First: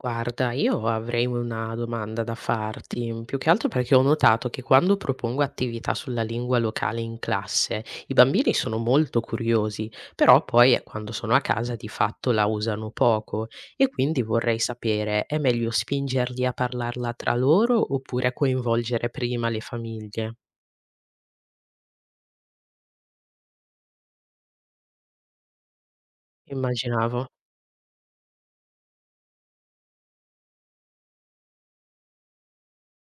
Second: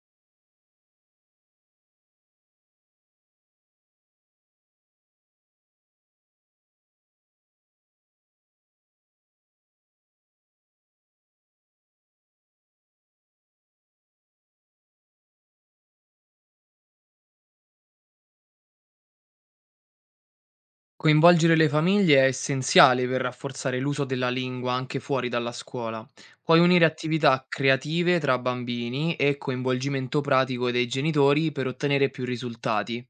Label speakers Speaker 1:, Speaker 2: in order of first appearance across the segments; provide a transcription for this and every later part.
Speaker 1: Guarda, io avrei una domanda da farti, più che altro perché ho notato che quando propongo attività sulla lingua locale in classe, i bambini sono molto curiosi, però poi quando sono a casa di fatto la usano poco e quindi vorrei sapere, è meglio spingerli a parlarla tra loro oppure coinvolgere prima le famiglie?
Speaker 2: Coinvolgere le famiglie è essenziale per rafforzare l'uso della lingua anche fuori dalla scuola. Puoi unire
Speaker 1: Immaginavo.
Speaker 2: attività creative tra bambini e coinvolgimento pratico dei genitori per ottenere più risultati.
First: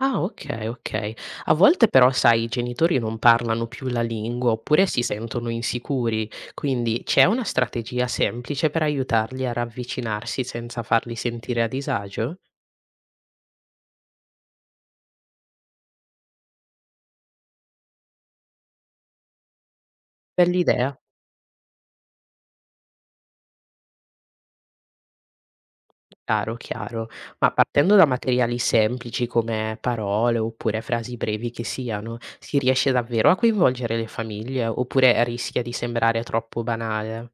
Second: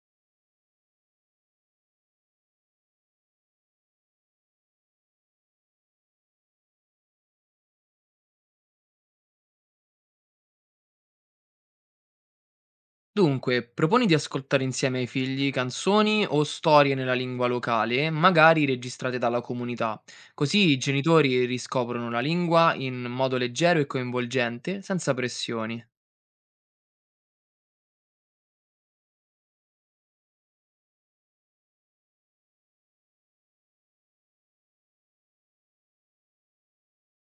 Speaker 1: Ah, okay, okay. A volte però sai i genitori non parlano più la lingua oppure si sentono insicuri, quindi c'è una strategia semplice per aiutarli a ravvicinarsi senza farli sentire a disagio?
Speaker 2: Dunque, proponi di ascoltare insieme ai figli canzoni o storie nella lingua locale, magari registrate dalla comunità. Così i
Speaker 1: Bell'idea,
Speaker 2: genitori riscoprono la lingua in modo leggero e coinvolgente, senza pressioni.
Speaker 1: chiaro, chiaro. Ma partendo da materiali semplici come parole oppure frasi brevi che siano, si riesce davvero a coinvolgere le famiglie oppure rischia di sembrare troppo banale?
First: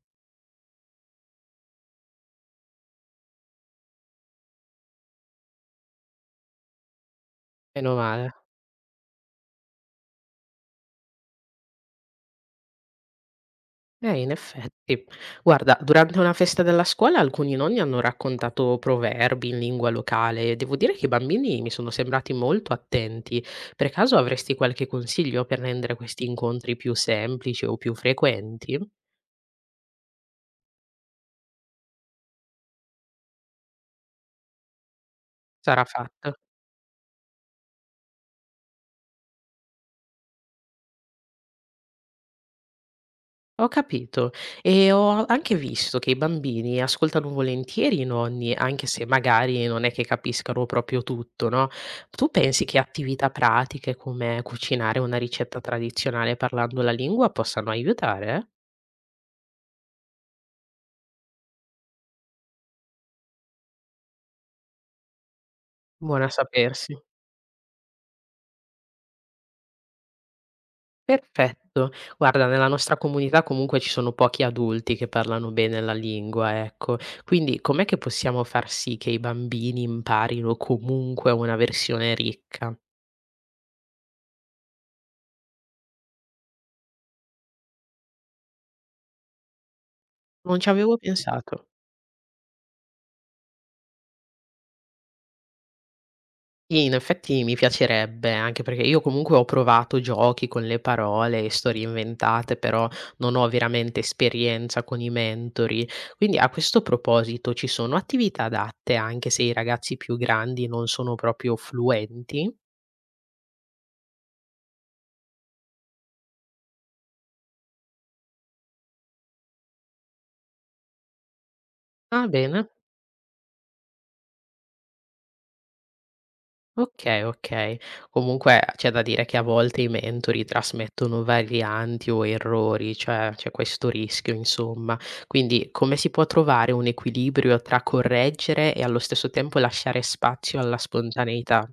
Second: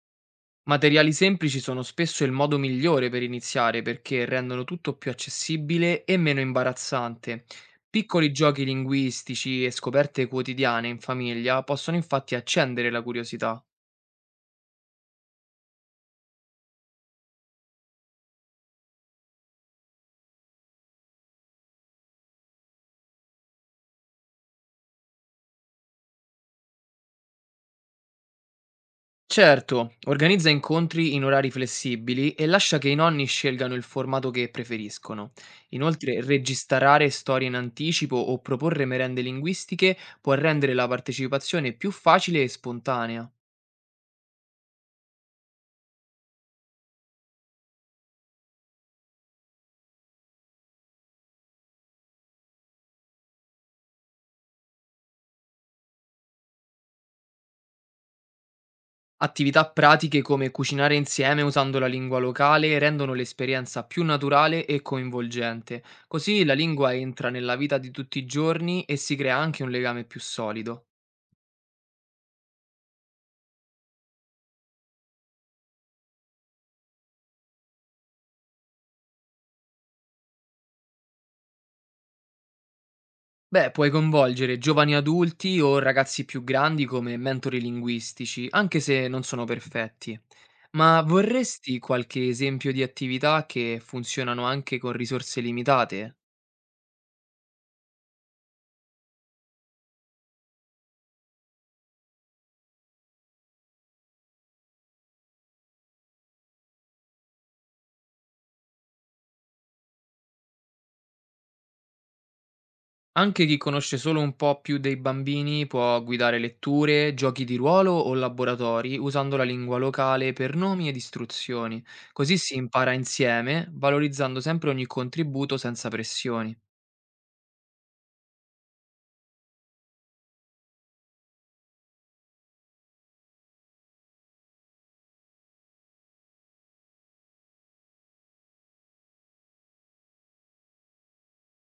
Speaker 2: Materiali semplici sono spesso il modo migliore per iniziare perché rendono tutto più accessibile e meno imbarazzante.
Speaker 1: Meno male.
Speaker 2: Piccoli giochi linguistici e scoperte quotidiane in famiglia possono infatti accendere la curiosità.
Speaker 1: In effetti. Guarda, durante una festa della scuola alcuni nonni hanno raccontato proverbi in lingua locale e devo dire che i bambini mi sono sembrati molto attenti. Per caso avresti qualche consiglio per rendere questi incontri più semplici o più frequenti?
Speaker 2: Certo, organizza incontri in orari flessibili e lascia che i nonni scelgano il formato che preferiscono.
Speaker 1: Sarà
Speaker 2: Inoltre,
Speaker 1: fatto.
Speaker 2: registrare storie in anticipo o proporre merende linguistiche può rendere la partecipazione più facile e spontanea.
Speaker 1: Ho capito e ho anche visto che i bambini ascoltano volentieri i nonni, anche se magari non è che capiscano proprio tutto, no? Tu pensi che attività pratiche come cucinare una ricetta tradizionale parlando la lingua possano aiutare?
Speaker 2: Attività pratiche come cucinare insieme usando la lingua locale rendono l'esperienza più naturale e coinvolgente,
Speaker 1: Buona a
Speaker 2: così la
Speaker 1: sapersi.
Speaker 2: lingua entra nella vita di tutti i giorni e si crea anche un legame più solido.
Speaker 1: Perfetto. Guarda, nella nostra comunità comunque ci sono pochi adulti che parlano bene la lingua, ecco. Quindi com'è che possiamo far sì che i bambini imparino comunque una versione ricca?
Speaker 2: Beh, puoi coinvolgere giovani adulti o ragazzi più grandi come mentori linguistici, anche se non sono perfetti.
Speaker 1: Non ci avevo
Speaker 2: Ma
Speaker 1: pensato.
Speaker 2: vorresti qualche esempio di attività che funzionano anche con risorse limitate?
Speaker 1: Sì, in effetti mi piacerebbe, anche perché io comunque ho provato giochi con le parole e storie inventate, però non ho veramente esperienza con i mentori. Quindi a questo proposito ci sono attività adatte anche se i ragazzi più grandi non sono proprio fluenti?
Speaker 2: Anche chi conosce solo un po' più dei bambini può guidare letture, giochi di ruolo o laboratori usando la lingua locale per nomi ed istruzioni.
Speaker 1: Ah,
Speaker 2: Così si
Speaker 1: bene.
Speaker 2: impara insieme, valorizzando sempre ogni contributo senza pressioni.
Speaker 1: Okay, okay. Comunque c'è da dire che a volte i mentori trasmettono varianti o errori, cioè c'è questo rischio insomma. Quindi come si può trovare un equilibrio tra correggere e allo stesso tempo lasciare spazio alla spontaneità?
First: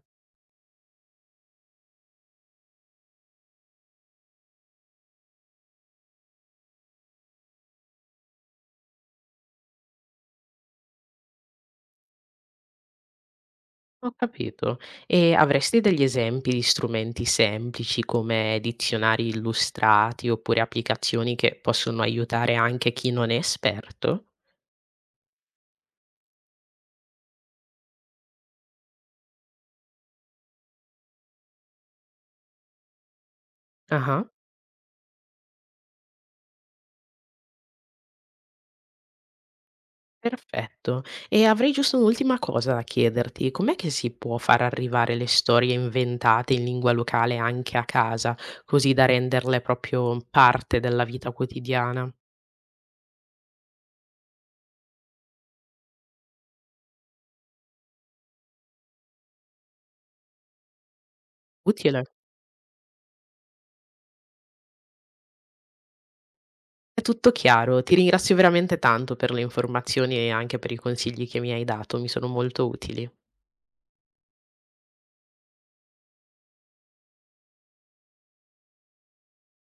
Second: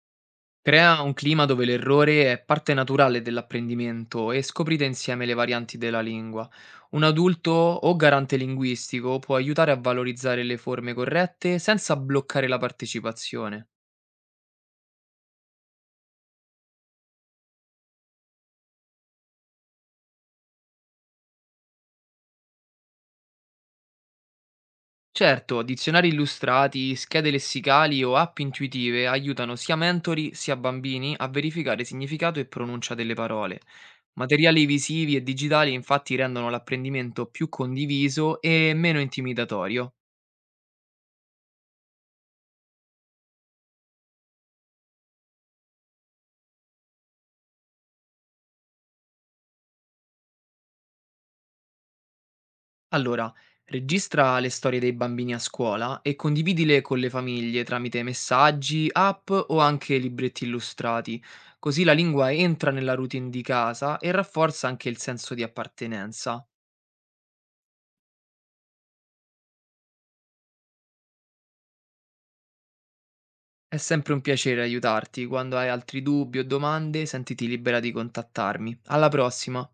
Speaker 2: Crea un clima dove l'errore è parte naturale dell'apprendimento e scoprite insieme le varianti della lingua. Un adulto o garante linguistico può aiutare a valorizzare le forme corrette senza bloccare la partecipazione.
Speaker 1: Ho capito. E avresti degli esempi di strumenti semplici come dizionari illustrati oppure applicazioni che possono aiutare anche chi non è esperto?
Speaker 2: Certo, dizionari illustrati, schede lessicali o app intuitive aiutano sia mentori sia bambini a verificare significato e pronuncia delle parole.
Speaker 1: Ah-ah.
Speaker 2: Materiali visivi e digitali infatti rendono l'apprendimento più condiviso e meno intimidatorio.
Speaker 1: Perfetto. E avrei giusto un'ultima cosa da chiederti. Com'è che si può far arrivare le storie inventate in lingua locale anche a casa, così da renderle proprio parte della vita quotidiana?
Speaker 2: Allora, registra le storie dei bambini a scuola e condividile con le famiglie tramite messaggi, app o anche libretti illustrati, così la
Speaker 1: Utile.
Speaker 2: lingua entra nella routine di casa e rafforza anche il senso di appartenenza.
Speaker 1: È tutto chiaro. Ti ringrazio veramente tanto per le informazioni e anche per i consigli che mi hai dato, mi sono molto utili.
Speaker 2: È sempre un piacere aiutarti. Quando hai altri dubbi o domande, sentiti libera di contattarmi. Alla prossima!